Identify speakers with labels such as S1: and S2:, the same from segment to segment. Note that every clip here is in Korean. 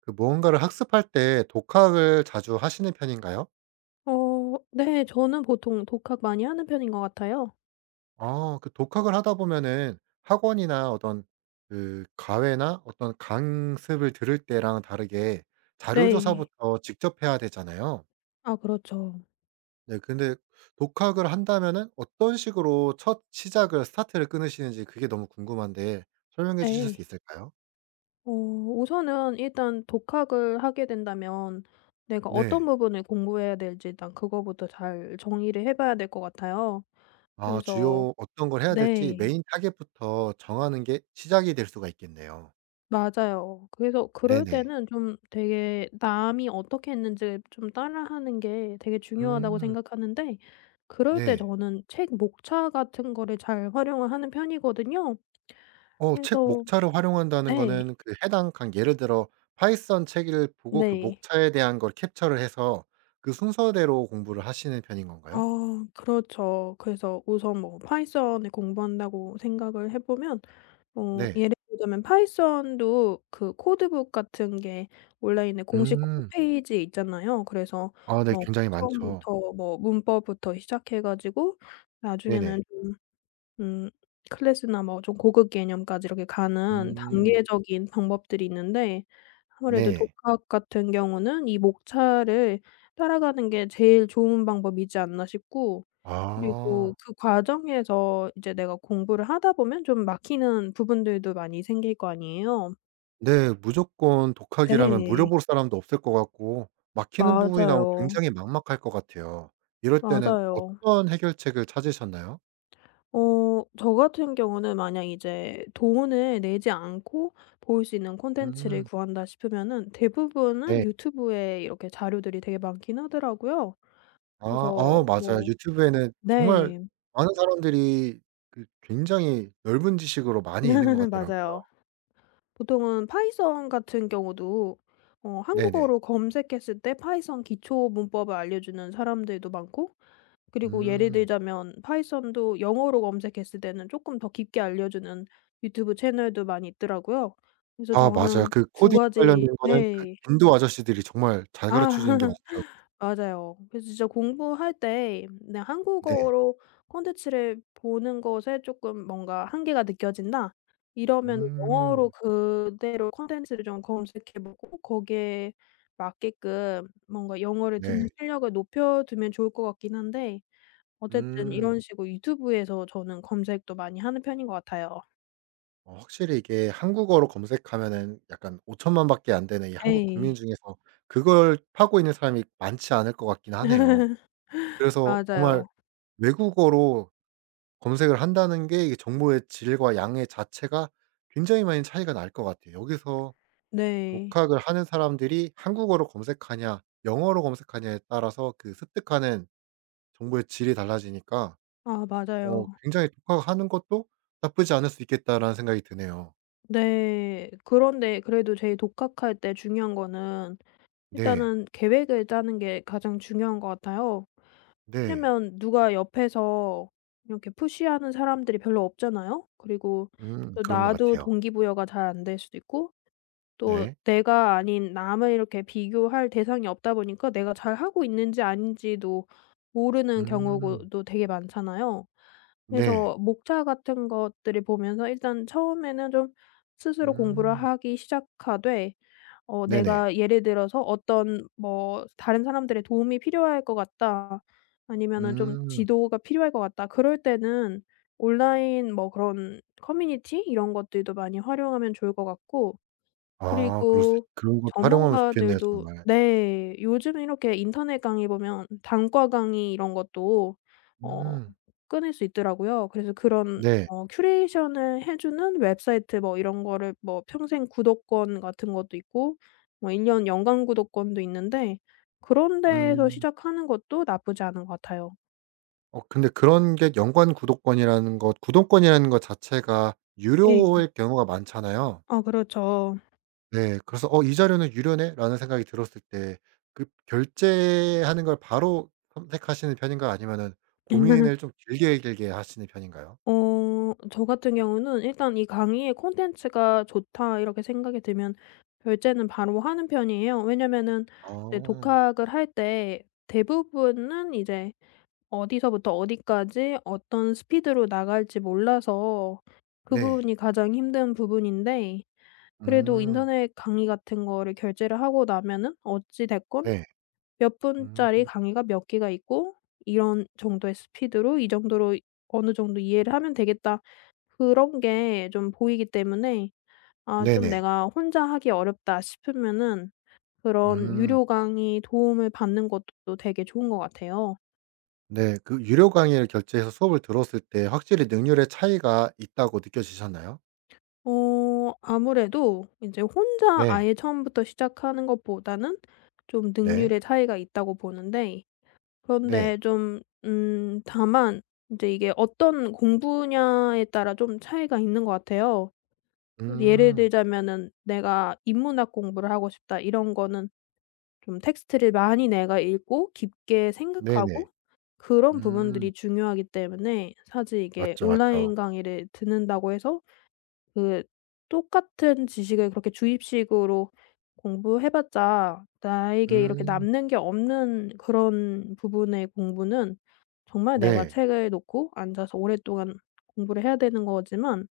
S1: 그 무언가를 학습할 때 독학을 자주 하시는 편인가요?
S2: 어 네. 저는 보통 독학 많이 하는 편인 것 같아요.
S1: 아 그 독학을 하다 보면은 학원이나 어떤 그 과외나 어떤 강습을 들을 때랑 다르게 자료
S2: 네.
S1: 조사부터 직접 해야 되잖아요.
S2: 아 그렇죠.
S1: 네 근데 독학을 한다면은 어떤 식으로 첫 시작을 스타트를 끊으시는지 그게 너무 궁금한데 설명해 주실 수
S2: 네.
S1: 있을까요?
S2: 우선은 일단 독학을 하게 된다면 내가 어떤
S1: 네.
S2: 부분을 공부해야 될지 일단 그거부터 잘 정의를 해 봐야 될 것 같아요.
S1: 아
S2: 그래서
S1: 주요 어떤 걸 해야 될지
S2: 네.
S1: 메인 타겟부터 정하는 게 시작이 될 수가 있겠네요.
S2: 맞아요. 그래서 그럴
S1: 네네.
S2: 때는 좀 되게 남이 어떻게 했는지 좀 따라하는 게 되게 중요하다고
S1: 음.
S2: 생각하는데 그럴 때
S1: 네.
S2: 저는 책 목차 같은 거를 잘 활용을 하는 편이거든요.
S1: 어 책
S2: 그래서
S1: 목차를 활용한다는
S2: 네.
S1: 거는 그 해당 강 예를 들어 파이썬 책을 보고 그
S2: 네.
S1: 목차에 대한 걸 캡처를 해서 그 순서대로 공부를 하시는 편인 건가요?
S2: 아 그렇죠. 그래서 우선 뭐 파이썬을 공부한다고 생각을 해 보면
S1: 네.
S2: 예를 들자면 파이썬도 그 코드북 같은 게 온라인에 공식
S1: 음.
S2: 홈페이지에 있잖아요. 그래서
S1: 아 네
S2: 뭐
S1: 굉장히 많죠.
S2: 처음부터 뭐 문법부터 시작해 가지고
S1: 네네.
S2: 나중에는 음 클래스나 뭐 좀 고급 개념까지 이렇게 가는
S1: 음.
S2: 단계적인 방법들이 있는데 아무래도
S1: 네.
S2: 독학 같은 경우는 이 목차를 따라가는 게 제일 좋은 방법이지 않나 싶고,
S1: 아.
S2: 그리고 그 과정에서 이제 내가 공부를 하다 보면 좀 막히는 부분들도 많이 생길 거 아니에요.
S1: 네. 무조건 독학이라면
S2: 네.
S1: 물어볼 사람도 없을 것 같고 막히는 부분이 나오면
S2: 맞아요.
S1: 굉장히 막막할 것 같아요. 이럴 때는
S2: 맞아요.
S1: 어떤 해결책을 찾으셨나요?
S2: 저 같은 경우는 만약 이제 돈을 내지 않고 볼 수 있는 콘텐츠를
S1: 음.
S2: 구한다 싶으면은 대부분은
S1: 네.
S2: 유튜브에 이렇게 자료들이 되게 많긴 하더라고요.
S1: 아.
S2: 그래서
S1: 어 맞아요.
S2: 뭐
S1: 유튜브에는 정말
S2: 네.
S1: 많은 사람들이 그 굉장히 넓은 지식으로 많이 있는 것 같더라고요.
S2: 맞아요. 보통은 파이썬 같은 경우도
S1: 네네.
S2: 한국어로 검색했을 때 파이썬 기초 문법을 알려주는 사람들도 많고, 그리고 예를
S1: 음.
S2: 들자면 파이썬도 영어로 검색했을 때는 조금 더 깊게 알려주는 유튜브 채널도 많이 있더라고요. 그래서
S1: 아 맞아요.
S2: 저는
S1: 그
S2: 두
S1: 코딩
S2: 가지
S1: 관련된 거는 그
S2: 네.
S1: 인도 아저씨들이 정말 잘
S2: 아.
S1: 가르쳐 주는 게 많더라고요.
S2: 맞아요. 그래서 진짜 공부할 때 그냥
S1: 네.
S2: 한국어로 콘텐츠를 보는 것에 조금 뭔가 한계가 느껴진다? 이러면 영어로
S1: 음.
S2: 그대로 콘텐츠를 좀 검색해 보고 거기에 맞게끔 뭔가 영어를
S1: 네.
S2: 듣는 실력을 높여두면 좋을 것 같긴 한데, 어쨌든
S1: 음.
S2: 이런 식으로 유튜브에서 저는 검색도 많이 하는 편인 것 같아요.
S1: 어 확실히 이게 한국어로 검색하면은 약간 5천만 밖에 안 되는 이 한국 국민
S2: 예.
S1: 중에서 그걸 파고 있는 사람이 많지 않을 것 같긴 하네요. 그래서 정말
S2: 맞아요.
S1: 외국어로 검색을 한다는 게 이게 정보의 질과 양의 자체가 굉장히 많이 차이가 날 것 같아요. 여기서
S2: 네.
S1: 독학을 하는 사람들이 한국어로 검색하냐 영어로 검색하냐에 따라서 그 습득하는 정보의 질이 달라지니까
S2: 아
S1: 어
S2: 맞아요.
S1: 굉장히 '독학하는 것도 나쁘지 않을 수 있겠다.'라는 생각이 드네요.
S2: 네. 그런데 그래도 제일 독학할 때 중요한 거는
S1: 네.
S2: 일단은 계획을 짜는 게 가장 중요한 것 같아요.
S1: 네.
S2: 왜냐면 누가 옆에서 이렇게 푸시하는 사람들이 별로 없잖아요. 그리고 또
S1: 그런 것
S2: 나도
S1: 같아요.
S2: 동기부여가 잘 안 될 수도 있고, 또
S1: 네.
S2: 내가 아닌 남을 이렇게 비교할 대상이 없다 보니까 내가 잘하고 있는지 아닌지도 모르는
S1: 음.
S2: 경우도 되게 많잖아요.
S1: 네.
S2: 그래서 목차 같은 것들을 보면서 일단 처음에는 좀 스스로 공부를
S1: 음.
S2: 하기 시작하되,
S1: 네네.
S2: 내가 예를 들어서 어떤 뭐 '다른 사람들의 도움이 필요할 것 같다.' 아니면은 좀
S1: 음.
S2: '지도가 필요할 것 같다.' 그럴 때는 온라인 뭐 그런 커뮤니티 이런 것들도 많이 활용하면 좋을 것 같고,
S1: 아 그럴 수 있
S2: 그리고
S1: 그런 것도 활용하면 좋겠네요
S2: 전문가들도
S1: 정말.
S2: 네. 요즘 이렇게 인터넷 강의 보면 단과 강의 이런 것도 어
S1: 음.
S2: 끊을 수 있더라고요. 그래서 그런
S1: 네.
S2: 큐레이션을 해 주는 웹사이트 뭐 이런 거를 뭐 평생 구독권 같은 것도 있고 뭐 1 년 연간 구독권도 있는데, 그런 데에서
S1: 음.
S2: 시작하는 것도 나쁘지 않은 것 같아요.
S1: 어 근데 그런 게 연관 구독권이라는 것 구독권이라는 것 자체가
S2: 네.
S1: 유료일 경우가 많잖아요.
S2: 어 그렇죠.
S1: 네. 그래서 '어 이 자료는 유료네.'라는 생각이 들었을 때 그 결제하는 걸 바로 선택하시는 편인가요? 아니면은 고민을 좀 길게 길게 하시는 편인가요?
S2: 저 같은 경우는 일단 이 강의의 콘텐츠가 좋다 이렇게 생각이 들면 결제는 바로 하는 편이에요. 왜냐면은 이제
S1: 아.
S2: 독학을 할 때 대부분은 이제 어디서부터 어디까지 어떤 스피드로 나갈지 몰라서 그
S1: 네.
S2: 부분이 가장 힘든 부분인데, 그래도
S1: 음.
S2: 인터넷 강의 같은 거를 결제를 하고 나면은 어찌 됐건
S1: 네.
S2: 몇
S1: 음.
S2: 분짜리 강의가 몇 개가 있고 '이런 정도의 스피드로 이 정도로 어느 정도 이해를 하면 되겠다.' 그런 게 좀 보이기 때문에 아 좀
S1: 네네.
S2: '내가 혼자 하기 어렵다.' 싶으면은 그런
S1: 음.
S2: 유료 강의 도움을 받는 것도 되게 좋은 것 같아요.
S1: 네. 그 유료 강의를 결제해서 수업을 들었을 때 확실히 능률의 차이가 있다고 느껴지셨나요?
S2: 아무래도 이제 혼자
S1: 네.
S2: 아예 처음부터 시작하는 것보다는 좀
S1: 네.
S2: 능률의 차이가 있다고 보는데, 그런데
S1: 네.
S2: 좀 다만 이제 이게 어떤 공부 분야에 따라 좀 차이가 있는 것 같아요. 예를
S1: 음.
S2: 들자면은 '내가 인문학 공부를 하고 싶다.' 이런 거는 좀 텍스트를 많이 내가 읽고 깊게
S1: 네네.
S2: 생각하고, 그런
S1: 음.
S2: 부분들이 중요하기 때문에 사실 이게
S1: 맞죠, 맞죠.
S2: 온라인 강의를 듣는다고 해서 그 똑같은 지식을 그렇게 주입식으로 공부해 봤자 나에게 이렇게
S1: 음.
S2: 남는 게 없는 그런 부분의 공부는 정말 내가
S1: 네.
S2: 책을 놓고 앉아서 오랫동안 공부를 해야 되는 거지만,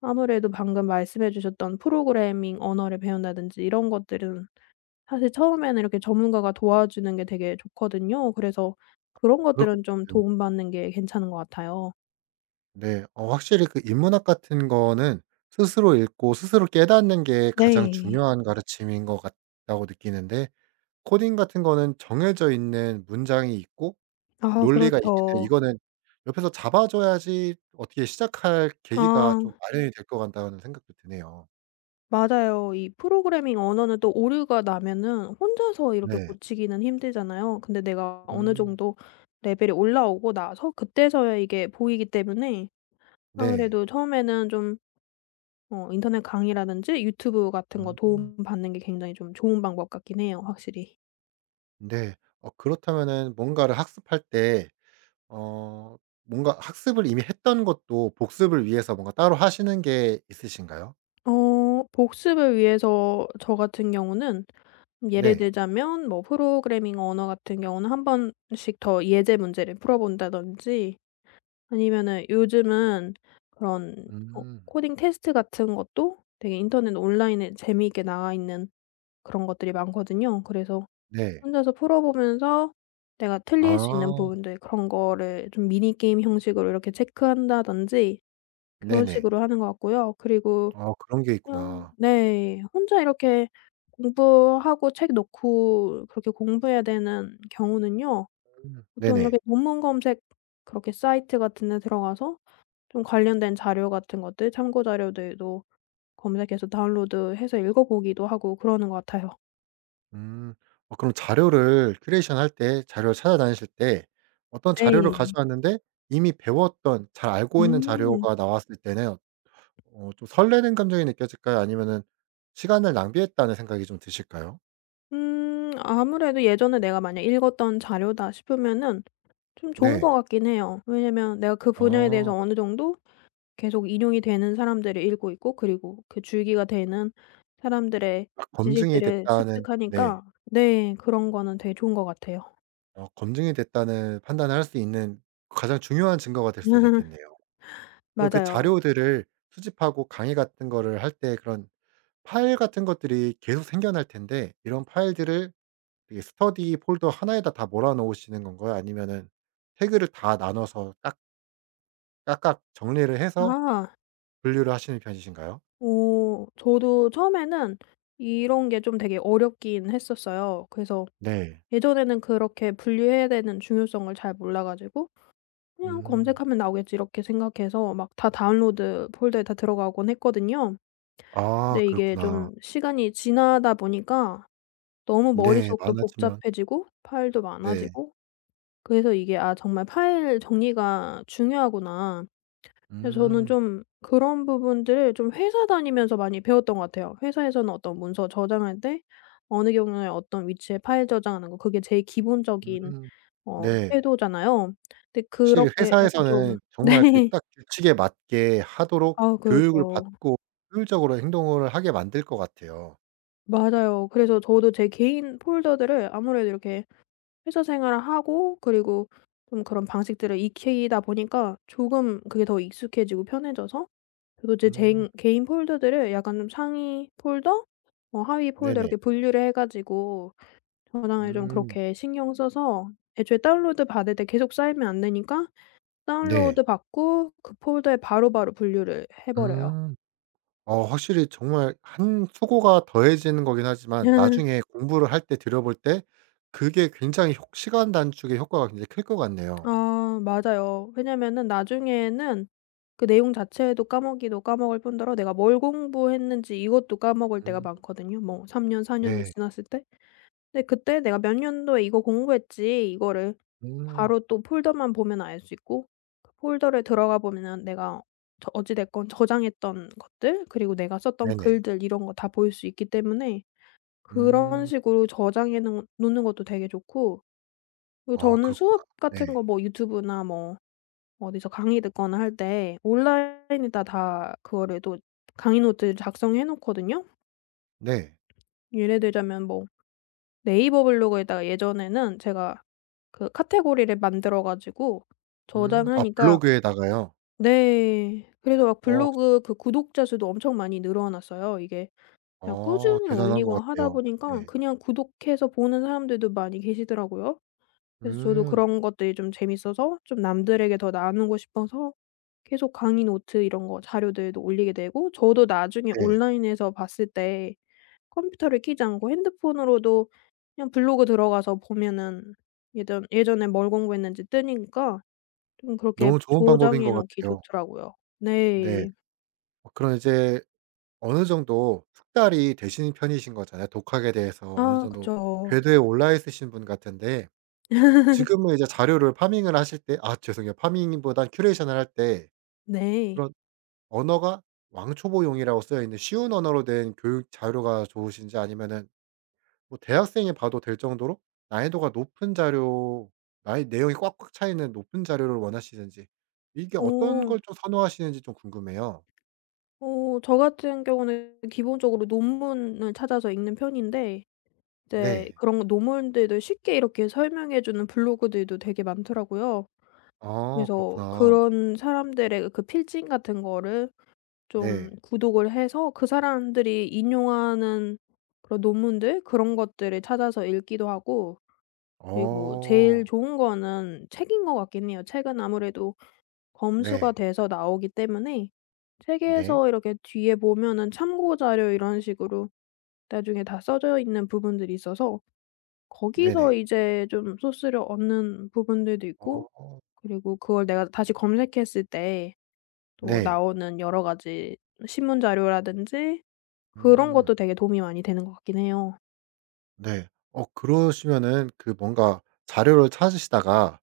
S2: 아무래도 방금 말씀해 주셨던 프로그래밍 언어를 배운다든지 이런 것들은 사실 처음에는 이렇게 전문가가 도와주는 게 되게 좋거든요. 그래서 그런
S1: 그럴 것
S2: 것들은 좀
S1: 같아요.
S2: 도움받는 게 괜찮은 것 같아요.
S1: 네. 어 확실히 그 인문학 같은 거는 스스로 읽고 스스로 깨닫는 게 가장
S2: 네.
S1: 중요한 가르침인 것 같다고 느끼는데 코딩 같은 거는 정해져 있는 문장이 있고
S2: 아
S1: 논리가 있기 때문에
S2: 그렇죠.
S1: 이거는 옆에서 잡아 줘야지 어떻게 시작할 계기가 좀
S2: 아
S1: 마련이 될 것 같다는 생각도 드네요.
S2: 맞아요. 이 프로그래밍 언어는 또 오류가 나면은 혼자서 이렇게
S1: 네.
S2: 고치기는 힘들잖아요. 근데 내가 어느
S1: 음.
S2: 정도 레벨이 올라오고 나서 그때서야 이게 보이기 때문에
S1: 네.
S2: 아무래도 처음에는 좀 인터넷 강의라든지 유튜브 같은 거
S1: 음.
S2: 도움받는 게 굉장히 좀 좋은 방법 같긴 해요, 확실히.
S1: 네. 어 그렇다면은 뭔가를 학습할 때 어 뭔가 학습을 이미 했던 것도 복습을 위해서 뭔가 따로 하시는 게 있으신가요?
S2: 복습을 위해서 저 같은 경우는 예를
S1: 네.
S2: 들자면 뭐 프로그래밍 언어 같은 경우는 한 번씩 더 예제 문제를 풀어 본다든지, 아니면은 요즘은 그런
S1: 음.
S2: 코딩 테스트 같은 것도 되게 인터넷 온라인에 재미있게 나와 있는 그런 것들이 많거든요. 그래서
S1: 네.
S2: 혼자서 풀어 보면서 내가 틀릴 수 있는
S1: 아
S2: 부분들 그런 거를 좀 미니 게임 형식으로 이렇게 체크한다든지 그런
S1: 네네.
S2: 식으로 하는 것 같고요. 그리고
S1: 아 그런 게
S2: 그냥
S1: 있구나.
S2: 네. 혼자 이렇게 공부하고 책 놓고 그렇게 공부해야 되는 경우는요. 보통 이렇게
S1: 네네.
S2: 논문 검색 그렇게 사이트 같은 데 들어가서 좀 관련된 자료 같은 것들 참고 자료들도 검색해서 다운로드해서 읽어 보기도 하고 그러는 것 같아요.
S1: 음. 어 그럼 자료를 큐레이션 할 때 자료를 찾아다니실 때 어떤 자료를
S2: 네.
S1: 가져왔는데 이미 배웠던 잘 알고 있는
S2: 음.
S1: 자료가 나왔을 때는 어 어, 좀 설레는 감정이 느껴질까요? 아니면은 '시간을 낭비했다.'는 생각이 좀 드실까요?
S2: 아무래도 예전에 내가 만약 읽었던 자료다 싶으면은 좀 좋은 것
S1: 네.
S2: 같긴 해요. 왜냐면 내가 그 분야에 대해서
S1: 아.
S2: 어느 정도 계속 인용이 되는 사람들을 읽고 있고 그리고 그 줄기가 되는 사람들의
S1: '딱 검증이
S2: 지식들을
S1: 됐다.'는 네.
S2: 습득하니까 네 그런 거는 되게 좋은 것 같아요.
S1: 어 검증이 됐다는 판단을 할 수 있는 가장 중요한 증거가 될 수도 있겠네요. 그럼 그
S2: 맞아요.
S1: 자료들을 수집하고 강의 같은 거를 할 때 그런 파일 같은 것들이 계속 생겨날 텐데 이런 파일들을 되게 스터디 폴더 하나에다 다 몰아 놓으시는 건가요? 아니면은 태그를 다 나눠서 깍 깍깍 정리를 해서
S2: 아.
S1: 분류를 하시는 편이신가요?
S2: 저도 처음에는 이런 게 좀 되게 어렵긴 했었어요. 그래서
S1: 네.
S2: 예전에는 그렇게 분류해야 되는 중요성을 잘 몰라 가지고 '그냥
S1: 음.
S2: 검색하면 나오겠지.' 이렇게 생각해서 막 다 다운로드 폴더에 다 들어가곤 했거든요.
S1: 아
S2: 근데 이게
S1: 그렇구나.
S2: 좀 시간이 지나다 보니까 너무
S1: 네.
S2: 머릿속도
S1: 많아지면
S2: 복잡해지고 파일도
S1: 네.
S2: 많아지고, 그래서 이게 '아 정말 파일 정리가 중요하구나.' 그래서 저는
S1: 음.
S2: 좀 그런 부분들을 좀 회사 다니면서 많이 배웠던 것 같아요. 회사에서는 어떤 문서 저장할 때 어느 경우에 어떤 위치에 파일 저장하는 거, 그게 제일 기본적인
S1: 음. 네.
S2: 태도잖아요. 근데
S1: 확실히
S2: 그렇게 약간 좀
S1: 회사에서는 정말 그
S2: 네.
S1: 딱 규칙에 맞게 하도록
S2: 아
S1: 교육을
S2: 그렇죠.
S1: 받고 효율적으로 행동을 하게 만들 것 같아요.
S2: 맞아요. 그래서 저도 제 개인 폴더들을 아무래도 이렇게 회사 생활을 하고 그리고 좀 그런 방식들을 익히다 보니까 조금 그게 더 익숙해지고 편해져서 저도 제
S1: 음
S2: 쟁 개인 폴더들을 약간 좀 상위 폴더 뭐 하위 폴더
S1: 네네.
S2: 이렇게 분류를 해 가지고 저장을 좀
S1: 음
S2: 그렇게 신경 써서, 애초에 다운로드 받을 때 계속 쌓이면 안 되니까
S1: 네.
S2: 다운로드 받고 그 폴더에 바로바로 분류를 해 버려요.
S1: 음. 어 확실히 정말 한 수고가 더해지는 거긴 하지만 나중에 공부를 할 때 들여볼 때 그게 굉장히 효 시간 단축의 효과가 굉장히 클 것 같네요.
S2: 아 맞아요. 왜냐면은 나중에는 그 내용 자체도 까먹기도 까먹을 뿐더러 내가 뭘 공부했는지 이것도 까먹을 때가
S1: 음
S2: 많거든요 뭐 3 년, 4 년이
S1: 네.
S2: 지났을 때. 근데 그때 '내가 몇 년도에 이거 공부했지.' 이거를
S1: 음
S2: 바로 또 폴더만 보면 알 수 있고, 그 폴더를 들어가 보면은 내가 저 어찌 됐건 저장했던 것들 그리고 내가 썼던
S1: 네네.
S2: 글들 이런 거 다 보일 수 있기 때문에 그런
S1: 음.
S2: 식으로 저장해 놓 놓는 것도 되게 좋고, 그리고
S1: 아
S2: 저는
S1: 그렇구나.
S2: 수업
S1: 네.
S2: 같은 거 뭐 유튜브나 뭐 어디서 강의 듣거나 할 때 온라인에다 다 그거를 또 강의 노트를 작성해 놓거든요.
S1: 네.
S2: 예를 들자면 뭐 네이버 블로그에다가 예전에는 제가 그 카테고리를 만들어 가지고
S1: 아
S2: 저장하니까
S1: 블로그에다가요?
S2: 네. 그래서 막
S1: 어.
S2: 블로그 그 구독자 수도 엄청 많이 늘어났어요. 이게 그냥
S1: 어
S2: 꾸준히
S1: 대단한
S2: 올리고
S1: 것
S2: 하다
S1: 같아요.
S2: 보니까
S1: 네.
S2: 그냥 구독해서 보는 사람들도 많이 계시더라고요. 그래서 저도
S1: 음
S2: 그런 것들이 좀 재밌어서 좀 남들에게 더 나누고 싶어서 계속 강의 노트 이런 거 자료들도 올리게 되고, 저도 나중에
S1: 네.
S2: 온라인에서 봤을 때 컴퓨터를 켜지 않고 핸드폰으로도 그냥 블로그 들어가서 보면은 예전에 뭘 공부했는지 뜨니까 좀 그렇게
S1: 너무 좋은 방법인
S2: 저장해
S1: 것
S2: 놓기
S1: 같아요.
S2: 좋더라고요.
S1: 네.
S2: 네.
S1: 어 그럼 이제 어느 정도 숙달이 되신 편이신 거잖아요. 독학에 대해서 어느
S2: 아
S1: 정도
S2: 그죠.
S1: 궤도에 올라 있으신 분 같은데 지금은 이제 자료를 파밍을 하실 때 아 죄송해요. 파밍보단 큐레이션을 할 때 그런
S2: 네.
S1: 언어가 왕초보용이라고 쓰여 있는 쉬운 언어로 된 교육 자료가 좋으신지 아니면은 뭐 대학생이 봐도 될 정도로 난이도가 높은 자료 나이 내용이 꽉꽉 차 있는 높은 자료를 원하시는지 이게 어떤
S2: 어.
S1: 걸 좀 선호하시는지 좀 궁금해요.
S2: 저 같은 경우는 기본적으로 논문을 찾아서 읽는 편인데 네.
S1: 네.
S2: 그런 논문들도 쉽게 이렇게 설명해 주는 블로그들도 되게 많더라고요.
S1: 아
S2: 그래서
S1: 그렇구나.
S2: 그런 사람들의 그 필진 같은 거를 좀
S1: 네.
S2: 구독을 해서 그 사람들이 인용하는 그런 논문들 그런 것들을 찾아서 읽기도 하고, 그리고 제일
S1: 어.
S2: 좋은 거는 책인 것 같긴 해요. 책은 아무래도 검수가
S1: 네.
S2: 돼서 나오기 때문에
S1: 네.
S2: 책에서 이렇게 뒤에 보면은 참고 자료 이런 식으로 나중에 다 써져 있는 부분들이 있어서 거기서
S1: 네네.
S2: 이제 좀 소스를 얻는 부분들도 있고,
S1: 어.
S2: 그리고 그걸 내가 다시 검색했을 때 또
S1: 네.
S2: 나오는 여러 가지 신문 자료라든지 그런
S1: 음.
S2: 것도 되게 도움이 많이 되는 것 같긴 해요.
S1: 네. 어 그러시면은 그 뭔가 자료를 찾으시다가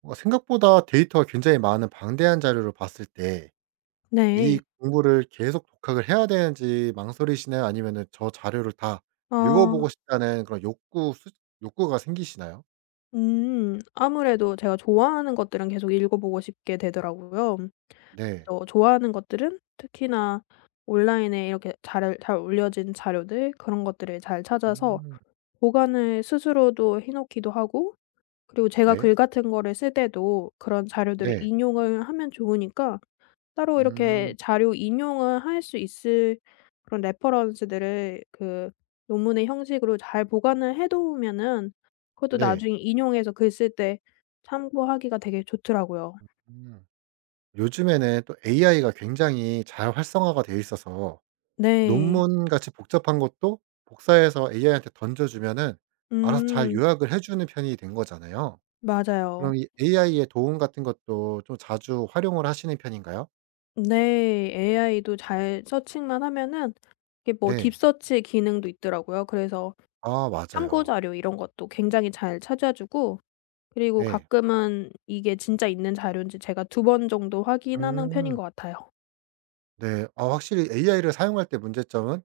S1: 뭔가 생각보다 데이터가 굉장히 많은 방대한 자료를 봤을 때 이
S2: 네.
S1: 공부를 계속 독학을 해야 되는지 망설이시나요? 아니면은 저 자료를 다
S2: 아
S1: 읽어보고 싶다는 그런 욕구가 생기시나요?
S2: 아무래도 제가 좋아하는 것들은 계속 읽어보고 싶게 되더라고요.
S1: 네.
S2: 그래서 좋아하는 것들은 특히나 온라인에 이렇게 잘 잘 올려진 자료들 그런 것들을 잘 찾아서
S1: 음.
S2: 보관을 스스로도 해 놓기도 하고, 그리고 제가
S1: 네.
S2: 글 같은 거를 쓸 때도 그런 자료들을
S1: 네.
S2: 인용을 하면 좋으니까 따로
S1: 음.
S2: 이렇게 자료 인용을 할 수 있을 그런 레퍼런스들을 그 논문의 형식으로 잘 보관을 해 놓으면은 그것도
S1: 네.
S2: 나중에 인용해서 글 쓸 때 참고하기가 되게 좋더라고요.
S1: 음. 요즘에는 또 AI가 굉장히 잘 활성화가 되어 있어서
S2: 네.
S1: 논문같이 복잡한 것도 복사해서 AI한테 던져주면은 알아서 잘
S2: 음.
S1: 요약을 해 주는 편이 된 거잖아요.
S2: 맞아요.
S1: 그럼 이 AI의 도움 같은 것도 좀 자주 활용을 하시는 편인가요?
S2: 네. AI도 잘 서칭만 하면은 이게 뭐
S1: 네.
S2: 딥서치 기능도 있더라고요. 그래서
S1: 아
S2: 참고
S1: 맞아요.
S2: 자료 이런 것도 굉장히 잘 찾아 주고 그리고
S1: 네.
S2: 가끔은 이게 진짜 있는 자료인지 제가 2번 정도 확인하는 편인
S1: 음.
S2: 것 같아요.
S1: 네. 아 확실히 AI를 사용할 때 문제점은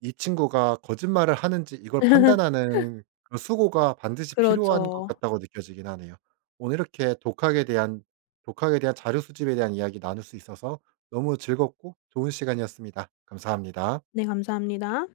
S1: 이 친구가 거짓말을 하는지 이걸 판단하는 그 수고가 반드시 필요한 것
S2: 그렇죠.
S1: 같다고 느껴지긴 하네요. 오늘 이렇게 독학에 대한 자료 수집에 대한 이야기 나눌 수 있어서 너무 즐겁고 좋은 시간이었습니다. 감사합니다.
S2: 네 감사합니다.